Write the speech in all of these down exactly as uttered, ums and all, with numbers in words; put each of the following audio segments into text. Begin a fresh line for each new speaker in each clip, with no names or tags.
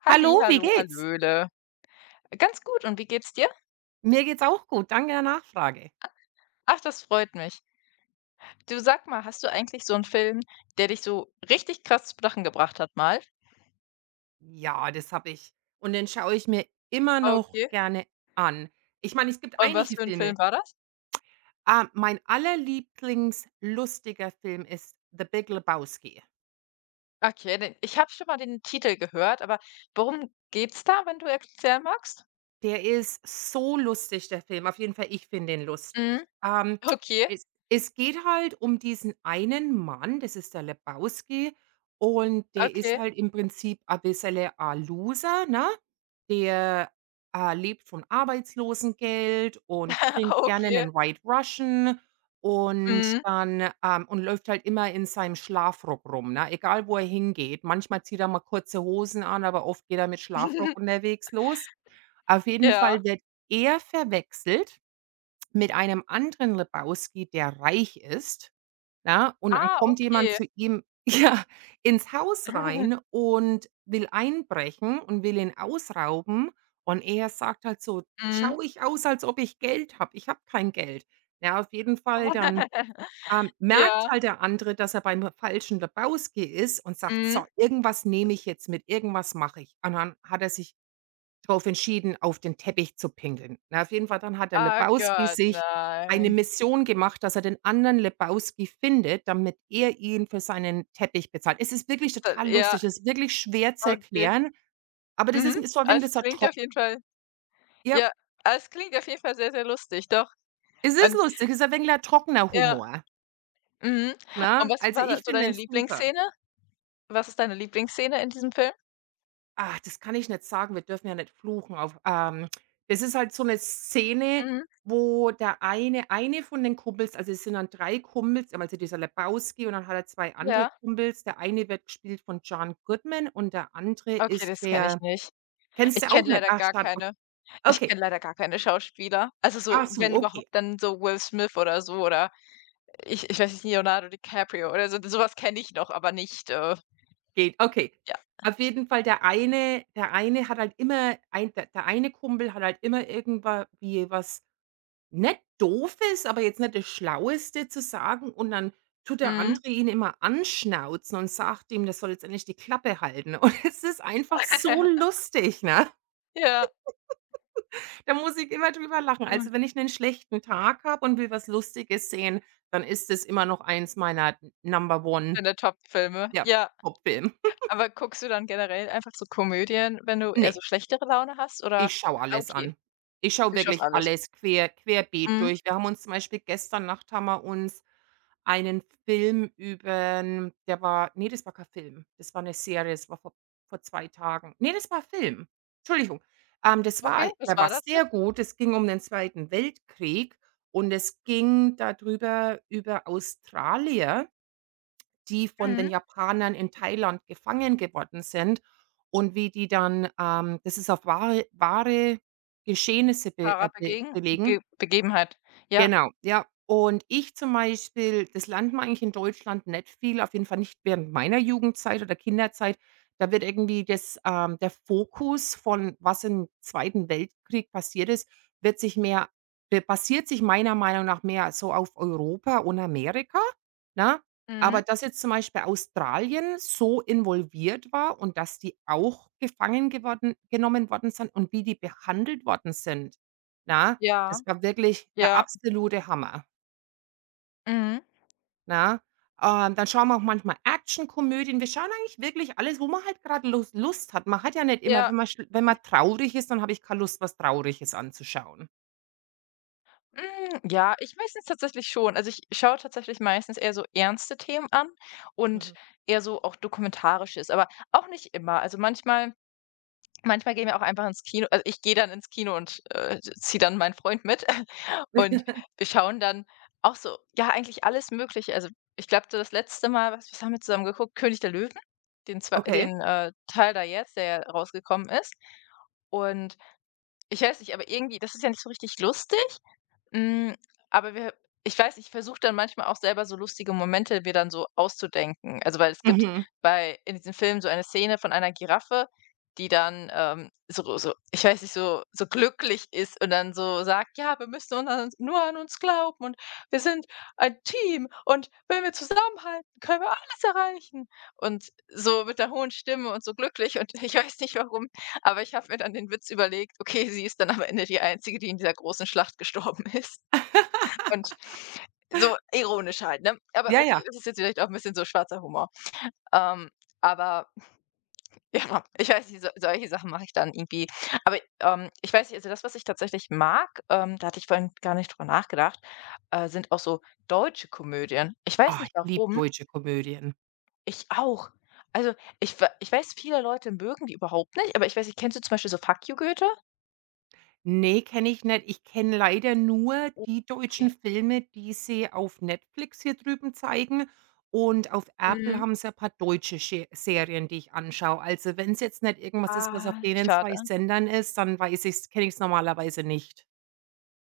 Halli,
Hallo, wie
hallo,
geht's?
hallöle. Ganz gut, und wie geht's dir?
Mir geht's auch gut, danke der Nachfrage.
Ach, das freut mich. Du sag mal, hast du eigentlich so 'n Film, der dich so richtig krass zum Lachen gebracht hat mal?
Ja, das habe ich. Und den schaue ich mir immer noch
Okay.
gerne an. Ich meine, es gibt
Und was
einige
für 'n
Filme.
Film war das?
Ah, mein allerlieblingslustiger Film ist „The Big Lebowski“.
Okay, den ich habe schon mal den Titel gehört, aber worum geht's da, wenn du erklären magst?
Der ist so lustig, der Film. Auf jeden Fall, ich finde ihn lustig.
Mhm.
Ähm,
Okay,
es es geht halt um diesen einen Mann, das ist der Lebowski, und der ist
okay,
halt im Prinzip ein bisschen ein Loser, ne? Der, äh, lebt von Arbeitslosengeld und trinkt gerne
okay.
einen White Russian und
Mhm.
dann, ähm und läuft halt immer in seinem Schlafrock rum, ne? Egal, wo er hingeht. Manchmal zieht er mal kurze Hosen an, aber oft geht er mit Schlafrock unterwegs los. Auf jeden Fall
Ja.
wird er verwechselt mit einem anderen Lebowski, der reich ist, ne? Und dann
Ah,
kommt jemand
okay.
zu ihm ja, ins Haus rein und will einbrechen und will ihn ausrauben. Und er sagt halt so:
Mhm.
"Schau, ich aus, als ob ich Geld habe? Ich habe kein Geld.“ Ja, auf jeden Fall dann, ähm, merkt
Ja.
halt der andere, dass er beim falschen Lebowski ist und sagt: „So,
Mhm.
irgendwas nehme ich jetzt mit, irgendwas mache ich.“ Und dann hat er sich drauf entschieden, auf den Teppich zu pinkeln. Na, auf jeden Fall, dann hat der
Ah
Lebowski
Gott,
sich eine
nein.
Mission gemacht, dass er den anderen Lebowski findet, damit er ihn für seinen Teppich bezahlt. Es ist wirklich
Da
total
ja,
lustig. Es ist wirklich schwer zu
okay.
erklären, aber das ist
Mhm.
ist so ein
Ah,
wenig
es
dieser
klingt auf
trock
jeden Fall
ja,
ja, ah, Es klingt auf jeden Fall sehr, sehr lustig, doch.
es ist
Und
lustig, es ist ein wenig 'n trockener
ja,
Humor,
mhm. Und
ne?
was
Also,
war da
ich
so
finde
deine
den super.
Lieblingsszene? Was ist deine Lieblingsszene in diesem Film?
Ach, das kann ich nicht sagen. Wir dürfen ja nicht fluchen auf ähm, das ist halt so eine Szene,
Mhm.
wo der eine eine von den Kumpels also, es sind dann drei Kumpels, einmal so dieser Lebowski und dann hat er zwei andere
Ja.
Kumpels. Der eine wird gespielt von John Goodman und der andere
Okay,
ist
das kenne ich
der
nicht.
kennst
Ich
du auch
kenne
nicht?
leider
Ach,
gar
schade, okay.
keine Ich
Okay.
kenne leider gar keine Schauspieler. Also
Ach
so,
so,
wenn
okay,
überhaupt, dann so Will Smith oder so. Oder ich ich weiß nicht, Leonardo DiCaprio oder so, sowas kenne ich noch, aber nicht, äh
geht, okay.
ja.
Auf jeden Fall der eine der eine hat halt immer ein der der eine Kumpel hat halt immer irgendwie was Nicht Doofes, aber jetzt nicht das Schlaueste zu sagen und dann tut der
Mhm.
andere ihn immer anschnauzen und sagt ihm, der soll jetzt endlich die Klappe halten. Und es ist einfach so lustig, ne?
Ja.
Da muss ich immer drüber lachen.
Mhm,
Also, wenn ich einen schlechten Tag habe und will was Lustiges sehen, dann ist es immer noch eins meiner Number One,
deine Top-Filme.
ja,
Ja.
Top-Film.
Aber guckst du dann generell einfach so Komödien, wenn du eher so schlechtere Laune hast, oder?
Ich schaue
Ah,
alles
okay,
an. Ich schaue
du schaust
wirklich
alles.
alles quer querbeet
Mhm.
durch. Wir haben uns zum Beispiel gestern Nacht haben wir uns einen Film übern der war nee, das war kein Film. Das war eine Serie, das war vor vor zwei Tagen. Nee, das war Film. Entschuldigung. Ähm, das war
Okay, was
der war
war das denn?
sehr gut. Es ging um den Zweiten Weltkrieg und es ging darüber über Australier, die von den
Mhm.
Japanern in Thailand gefangen geworden sind und wie die dann, ähm das ist auf wahre wahre Geschehnisse be
Wahrer
äh, be
Begegen Ge
belegen.
Begebenheit. Ja.
Genau, ja. Und ich zum Beispiel das lernt man eigentlich in Deutschland nicht viel, auf jeden Fall nicht während meiner Jugendzeit oder Kinderzeit. Da wird irgendwie das ähm, der Fokus von was im Zweiten Weltkrieg passiert ist, wird sich mehr der basiert sich meiner Meinung nach mehr so auf Europa und Amerika, ne?
Mhm.
Aber dass jetzt zum Beispiel Australien so involviert war und dass die auch gefangen geworden genommen worden sind und wie die behandelt worden sind, na.
Ja,
Das war wirklich der
ja.
absolute Hammer,
Mhm.
ne? Ähm, dann schauen wir auch manchmal Actionkomödien. Wir schauen eigentlich wirklich alles, wo man halt grad Lus Lust hat. Man hat ja nicht immer wenn
Ja.
man schl wenn man traurig ist, dann habe ich keine Lust, was Trauriges anzuschauen.
Hm, ja, ich meistens tatsächlich schon. Also, ich schaue tatsächlich meistens eher so ernste Themen an und
Mhm.
eher so auch Dokumentarisches, aber auch nicht immer. Also, manchmal Manchmal gehen wir auch einfach ins Kino. Also, ich gehe dann ins Kino und, äh, ziehe dann meinen Freund mit und wir schauen dann auch so, ja, eigentlich alles Mögliche. Also, ich glaube, das letzte Mal, was was haben wir zusammen geguckt? König der Löwen, den zwei
Okay.
den, äh, Teil da jetzt, der rausgekommen ist. Und ich weiß nicht, aber irgendwie, das ist ja nicht so richtig lustig, hm, aber wir ich weiß ich versuche dann manchmal auch selber so lustige Momente mir dann so auszudenken. Also, weil es gibt
Mhm.
bei in diesem Film so eine Szene von einer Giraffe, die dann, ähm, so so, ich weiß nicht, so so glücklich ist und dann so sagt: „Ja, wir müssen nur an uns nur an uns glauben, und wir sind ein Team, und wenn wir zusammenhalten, können wir alles erreichen." Und so mit der hohen Stimme und so glücklich und ich weiß nicht warum, aber ich habe mir dann den Witz überlegt: „Okay, sie ist dann am Ende die Einzige, die in dieser großen Schlacht gestorben ist." Und so ironisch halt, ne? Aber
Ja,
okay,
ja.
das ist jetzt vielleicht auch ein bisschen so schwarzer Humor. Ähm, aber ja, ich weiß nicht, so solche Sachen mache ich dann irgendwie. Ähm, ich weiß nicht, also das, was ich tatsächlich mag, ähm, da hatte ich vorhin gar nicht drüber nachgedacht, äh, sind auch so deutsche Komödien. Ich weiß
Ah,
nicht
ich liebe
warum,
deutsche Komödien.
ich auch. Also, ich wei ich weiß, viele Leute mögen die überhaupt nicht, aber ich weiß nicht, kennst du zum Beispiel so „Fuck you, Goethe"?
Ne, kenne ich nicht. Ich kenne leider nur
Oh,
die
okay.
deutschen Filme, die sie auf Netflix hier drüben zeigen und auf Apple
Mhm.
haben sie ein paar deutsche Sche Serien, die ich anschaue. Also, wenn's jetzt nicht irgendwas ist, was auf
Ah,
denen zwei
schade.
Sendern ist, dann weiß ich's kenne ich's normalerweise nicht.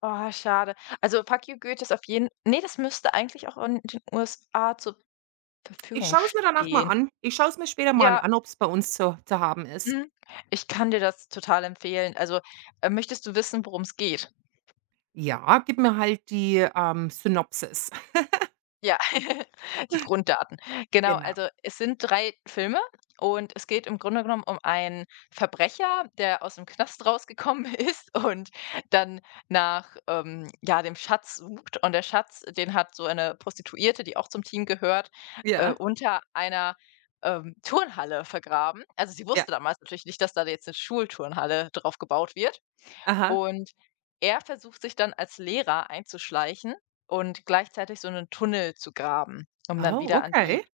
Oh, schade. Also, „Fuck you, Goethe" ist auf jeden nee, das müsste eigentlich auch in den U S A zur
Ich
Verfügung
schaue es mir danach mal
stehen.
an. Ich schaue es mir später mal
Ja,
an, ob's bei uns zu zu haben ist.
mhm. Ich kann dir das total empfehlen. Also, äh, möchtest du wissen, worum's geht?
Ja, gib mir halt die, ähm, Synopsis.
Ja, die Grunddaten. Genau,
Genau.
also es sind drei Filme, und es geht im Grunde genommen um einen Verbrecher, der aus dem Knast rausgekommen ist und dann nach, ähm, ja, dem Schatz sucht. Und der Schatz, den hat so eine Prostituierte, die auch zum Team gehört, äh,
Ja,
unter einer, ähm, Turnhalle vergraben. Also sie
ja.
wusste damals natürlich nicht, dass da jetzt eine Schulturnhalle drauf gebaut wird.
Aha.
Und er versucht sich dann als Lehrer einzuschleichen und gleichzeitig so einen Tunnel zu graben, um dann
Oh,
wieder an die
okay.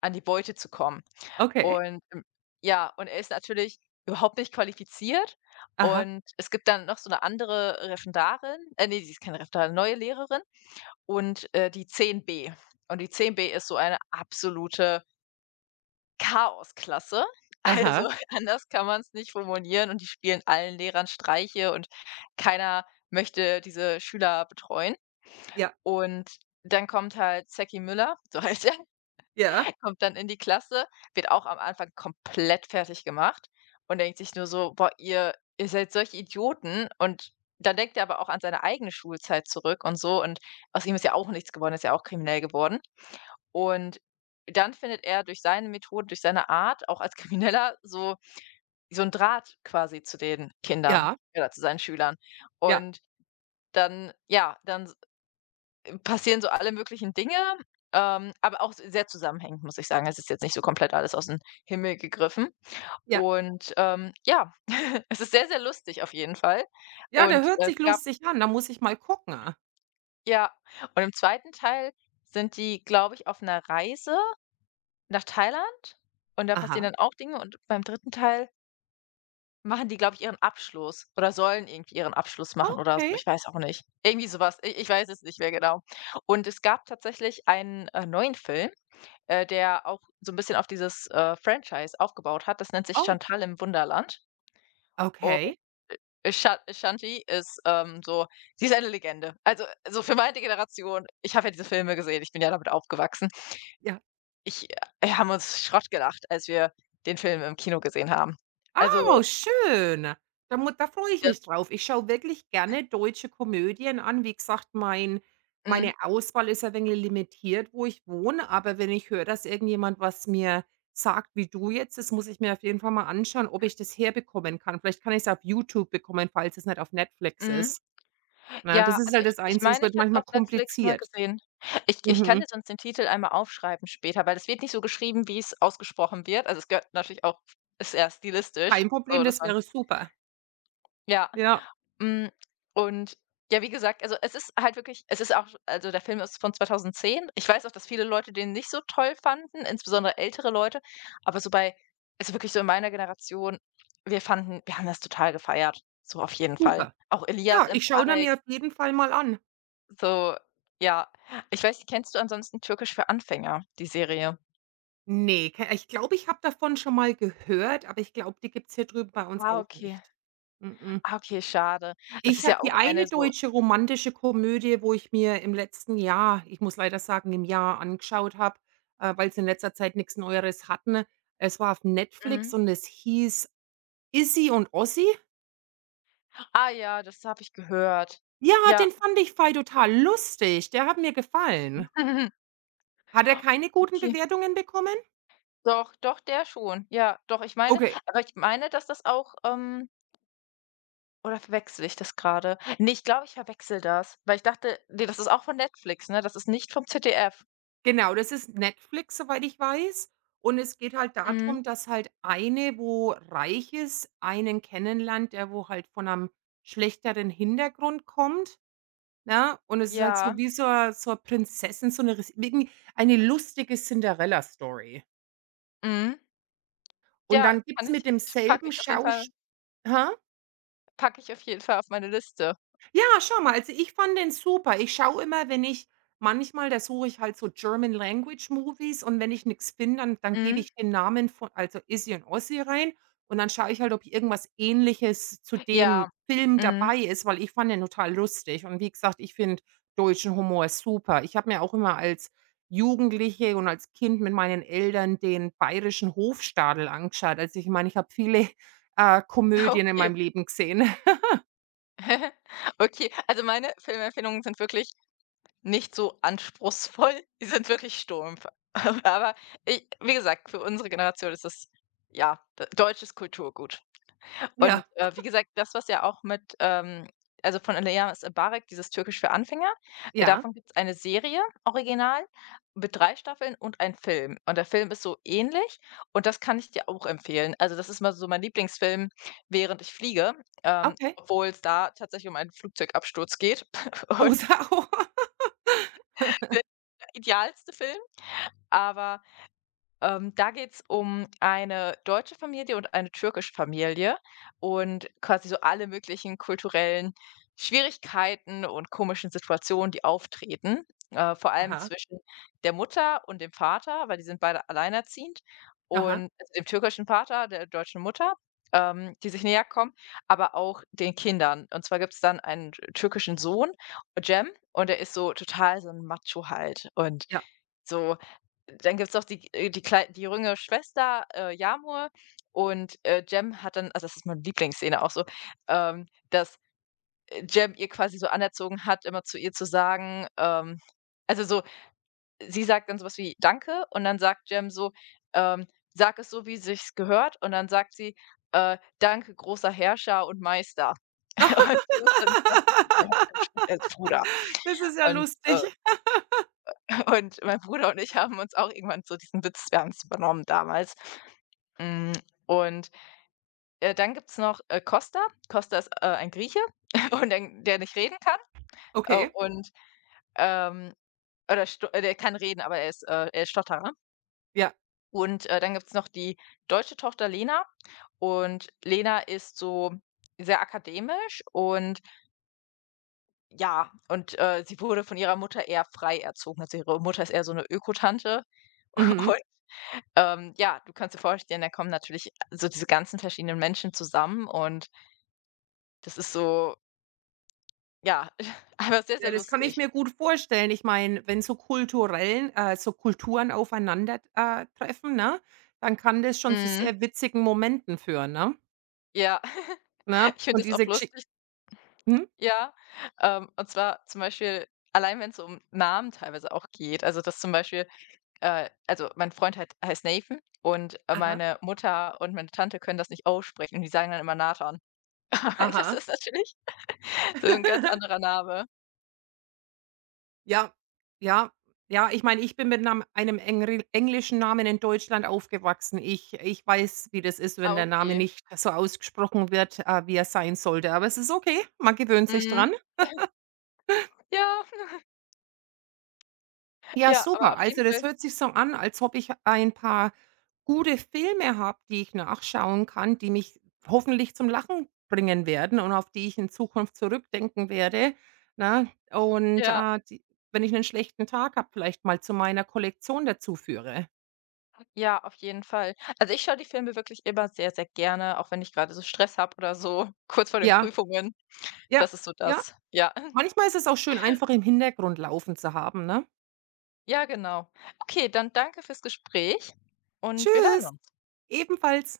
an die Beute zu kommen.
Okay.
Und, ähm ja, und er ist natürlich überhaupt nicht qualifiziert,
Aha.
und es gibt dann noch so eine andere Referendarin, äh, ne, sie ist keine Referendarin, neue Lehrerin und, äh, die zehn b Und die zehn b ist so eine absolute Chaosklasse. Also,
Aha.
anders kann man es nicht formulieren, und die spielen allen Lehrern Streiche, und keiner möchte diese Schüler betreuen.
Ja,
Und dann kommt halt Zeki Müller, so heißt er,
ja,
der kommt dann in die Klasse, wird auch am Anfang komplett fertig gemacht und denkt sich nur so: „Boah, ihr ihr seid solche Idioten." Und dann denkt er aber auch an seine eigene Schulzeit zurück und so, und aus ihm ist ja auch nichts geworden, ist ja auch kriminell geworden. Und dann findet er durch seine Methoden, durch seine Art, auch als Krimineller, so so einen Draht quasi zu den Kindern
ja.
oder zu seinen Schülern.
Ja,
Und dann, ja, dann s passieren so alle möglichen Dinge, ähm, aber auch sehr zusammenhängend, muss ich sagen. Es ist jetzt nicht so komplett alles aus dem Himmel gegriffen.
ja.
Und, ähm, ja, es ist sehr, sehr lustig auf jeden Fall.
Ja, der
Und
hört
es
sich
gab
lustig an, da muss ich mal gucken.
ja, und im zweiten Teil sind die, glaube ich, auf einer Reise nach Thailand, und da passieren
Aha.
dann auch Dinge, und beim dritten Teil machen die, glaube ich, ihren Abschluss oder sollen irgendwie ihren Abschluss machen oder
Okay.
so, ich weiß auch nicht. Irgendwie sowas, was, ich weiß es nicht mehr genau. Und es gab tatsächlich einen, äh, neuen Film, äh, der auch so ein bisschen auf dieses, äh, Franchise aufgebaut hat. Das nennt sich
Oh,
„Chantal im Wunderland", und
okay.
Chan Chanty ist, ähm, so Sie ist eine Legende. Also so für meine Generation, ich habe ja diese Filme gesehen, ich bin ja damit aufgewachsen.
Ja.
Ich wir haben uns Schrott gelacht, als wir den Film im Kino gesehen haben. Also,
Oh, schön. Da mu da freue ich
das
mich drauf. Ich schaue wirklich gerne deutsche Komödien an. Wie gesagt, mein meine
mhm,
Auswahl ist ein wenig limitiert, wo ich wohne, aber wenn ich höre, dass irgendjemand was mir sagt wie du jetzt, das muss ich mir auf jeden Fall mal anschauen, ob ich das herbekommen kann. Vielleicht kann ich es auf YouTube bekommen, falls es nicht auf Netflix
mhm.
ist. Na, das
Ja,
ist
also,
halt
ich
das
ich
Einzige, es
meine, ich
wird
habe es
manchmal
auf Netflix mal
kompliziert.
gesehen. Ich ich kann
Mhm.
dir sonst den Titel einmal aufschreiben später, weil es wird nicht so geschrieben, wie es ausgesprochen wird. Also, es gehört natürlich auch. Ist eher stilistisch,
Kein
so
Problem,
dass
das
man,
wäre super.
ja.
Ja,
Hm, und, ja, wie gesagt, also, es ist halt wirklich, es ist auch also, der Film ist von zwanzig zehn. Ich weiß auch, dass viele Leute den nicht so toll fanden, insbesondere ältere Leute. Aber so bei also, wirklich so in meiner Generation, wir fanden wir haben das total gefeiert, so auf jeden Fall.
super.
Auch Elias
Ja, ich schaue da
Embarek,
mir auf jeden Fall mal an.
so, ja. Ich weiß nicht, kennst du ansonsten „Türkisch für Anfänger", die Serie?
Ne, ke ich glaube, ich habe davon schon mal gehört, aber ich glaube, die gibt's hier drüben bei uns
Ah,
auch
okay.
nicht. Mm-mm.
Ah, okay, schade. Es
Ich
ist
habe
ja
die
auch
eine
eine, so,
deutsche romantische Komödie, wo ich mir im letzten Jahr ich muss leider sagen, im Jahr angeschaut habe, äh, weil's in letzter Zeit nix Neueres hatten. Es war auf Netflix
mhm.
und es hieß „Issy und Ossi“.
Ah ja, das habe ich gehört.
Ja,
Ja.
den fand ich fei total lustig. Der hat mir gefallen. Hat er keine guten
Okay.
Bewertungen bekommen?
Doch, doch, der schon. Ja, doch, ich meine,
Okay,
aber ich meine, dass das auch, ähm oder verwechsle ich das gerade? Ne, ich glaube, ich verwechsle das, weil ich dachte, ne, das ist auch von Netflix, ne? Das ist nicht vom Z D F.
genau, das ist Netflix, soweit ich weiß. Und es geht halt
Mhm.
darum, dass halt eine, wo reich ist, einen kennenlernt, der wo halt von einem schlechteren Hintergrund kommt, ne? Und es ist halt so
Ja.
wie so 'n so 'n Prinzessin, so 'ne ris irgend eine lustige Cinderella Story.
Mhm.
Und
Ja,
dann gibt's
kann ich
mit
packe
demselben
ich auf jeden Fall
Schausch
packe ich auf jeden Fall auf meine Liste.
ja, schau mal, also ich fand den super. Ich schaue immer, wenn ich manchmal, da suche ich halt so German Language Movies und wenn ich nix finde, dann dann gebe
Mhm.
ich den Namen von also Izzy und Ozzy rein und dann schaue ich halt, ob irgendwas Ähnliches zu dem
Ja.
Film
Mhm.
dabei ist, weil ich fand den total lustig und wie gesagt, ich finde deutschen Humor super. Ich habe mir auch immer als Jugendliche und als Kind mit meinen Eltern den Bayerischen Hofstadel angeschaut. Also ich meine, ich habe viele, äh, Komödien in
Okay.
meinem Leben gesehen.
Okay, also meine Filmempfehlungen sind wirklich nicht so anspruchsvoll, die sind wirklich stumpf. Aber i wie gesagt, für unsere Generation ist es, ja, d deutsches Kulturgut. Und,
Ja,
äh, wie gesagt, das, was ja auch mit, ähm also, von Alejas Embarek, dieses Türkisch für Anfänger, äh,
ja,
davon gibt es eine Serie original mit drei Staffeln und ein Film. Und der Film ist so ähnlich, und das kann ich dir auch empfehlen. Also, das ist mal so mein Lieblingsfilm, während ich fliege, ähm,
okay.
obwohl es da tatsächlich um einen Flugzeugabsturz geht
Oh,
und
Sau.
der idealste Film. Aber, ähm, da geht's um eine deutsche Familie und eine türkische Familie und quasi so alle möglichen kulturellen Schwierigkeiten und komischen Situationen, die auftreten, äh, vor allem
Aha,
zwischen der Mutter und dem Vater, weil die sind beide alleinerziehend
aha,
und also dem türkischen Vater, der deutschen Mutter, ähm, die sich näherkommen, aber auch den Kindern. Und zwar gibt's dann einen türkischen Sohn, Cem, und der ist so total so ein Macho halt und
ja.
so. Dann gibt's doch die, äh, die klei die jüngere Schwester, äh, Yamur, und, äh, Jem hat dann, also, das ist meine Lieblingsszene auch so, ähm, dass, äh, Jem ihr quasi so anerzogen hat, immer zu ihr zu sagen, ähm also, so, sie sagt dann so was wie: „Danke", und dann sagt Jem so, ähm: „Sag es so, wie sich's gehört", und dann sagt sie, äh: „Danke, großer Herrscher und Meister." Und so ist dann das, ja, als Bruder
Das ist ja
und, äh
lustig.
Und mein Bruder und ich haben uns auch irgendwann so diesen Witz wir haben's übernommen damals. Hm, und, äh, dann gibt's noch, äh, Costa. Costa ist, äh, ein Grieche und ein der nicht reden kann, äh,
Okay,
und, ähm oder sto äh, der kann reden, aber er ist, äh er ist Stotterer.
ja,
Und, äh, dann gibt's noch die deutsche Tochter Lena, und Lena ist so sehr akademisch, und ja, und, äh, sie wurde von ihrer Mutter eher frei erzogen. Also, ihre Mutter ist eher so eine Ökotante.
mhm.
Ähm, ja, du kannst dir vorstellen, da kommen natürlich, äh, so diese ganzen verschiedenen Menschen zusammen, und das ist so, ja, aber sehr,
Ja,
sehr
das kann ich
lustig.
mir gut vorstellen. Ich meine, wenn so kulturellen äh, so Kulturen aufeinander, äh, treffen, ne, dann kann das schon zu
Mhm.
sehr witzigen Momenten führen, ne?
Ja,
Ne?
ich finde
Und
das auch
diese Geschi
lustig,
mhm,
ja. Ähm, und zwar zum Beispiel, allein wenn es um Namen teilweise auch geht. Also, dass zum Beispiel, äh also, mein Freund halt heißt Nathan und, äh,
aha,
meine Mutter und meine Tante können das nicht aussprechen, und die sagen dann immer Nathan. Das
aha.
ist natürlich so ein ganz anderer Name.
Ja, ja, ja. Ich meine, ich bin mit 'nem einem engri englischen Namen in Deutschland aufgewachsen. Ich ich weiß, wie das ist, wenn
Ah,
der Name
okay.
nicht so ausgesprochen wird, äh, wie er sein sollte. Aber es ist okay, man gewöhnt sich
Mhm.
dran.
Ja.
Ja,
Ja, aber
super.
auf
Also,
jeden
das
Fall,
hört sich so an, als ob ich ein paar gute Filme habe, die ich nachschauen kann, die mich hoffentlich zum Lachen bringen werden und auf die ich in Zukunft zurückdenken werde, ne? Und,
ja,
äh, die wenn ich einen schlechten Tag habe, vielleicht mal zu meiner Kollektion dazu führe.
ja, auf jeden Fall. Also, ich schaue die Filme wirklich immer sehr, sehr gerne, auch wenn ich gerade so Stress habe oder so, kurz vor den
Ja,
Prüfungen.
ja,
Das ist so
ja.
das. Ja.
Manchmal ist es auch schön, einfach im Hintergrund laufen zu haben, ne?
Ja, genau. Okay, dann danke fürs Gespräch, und wir hören
Tschüss,
uns.
ebenfalls.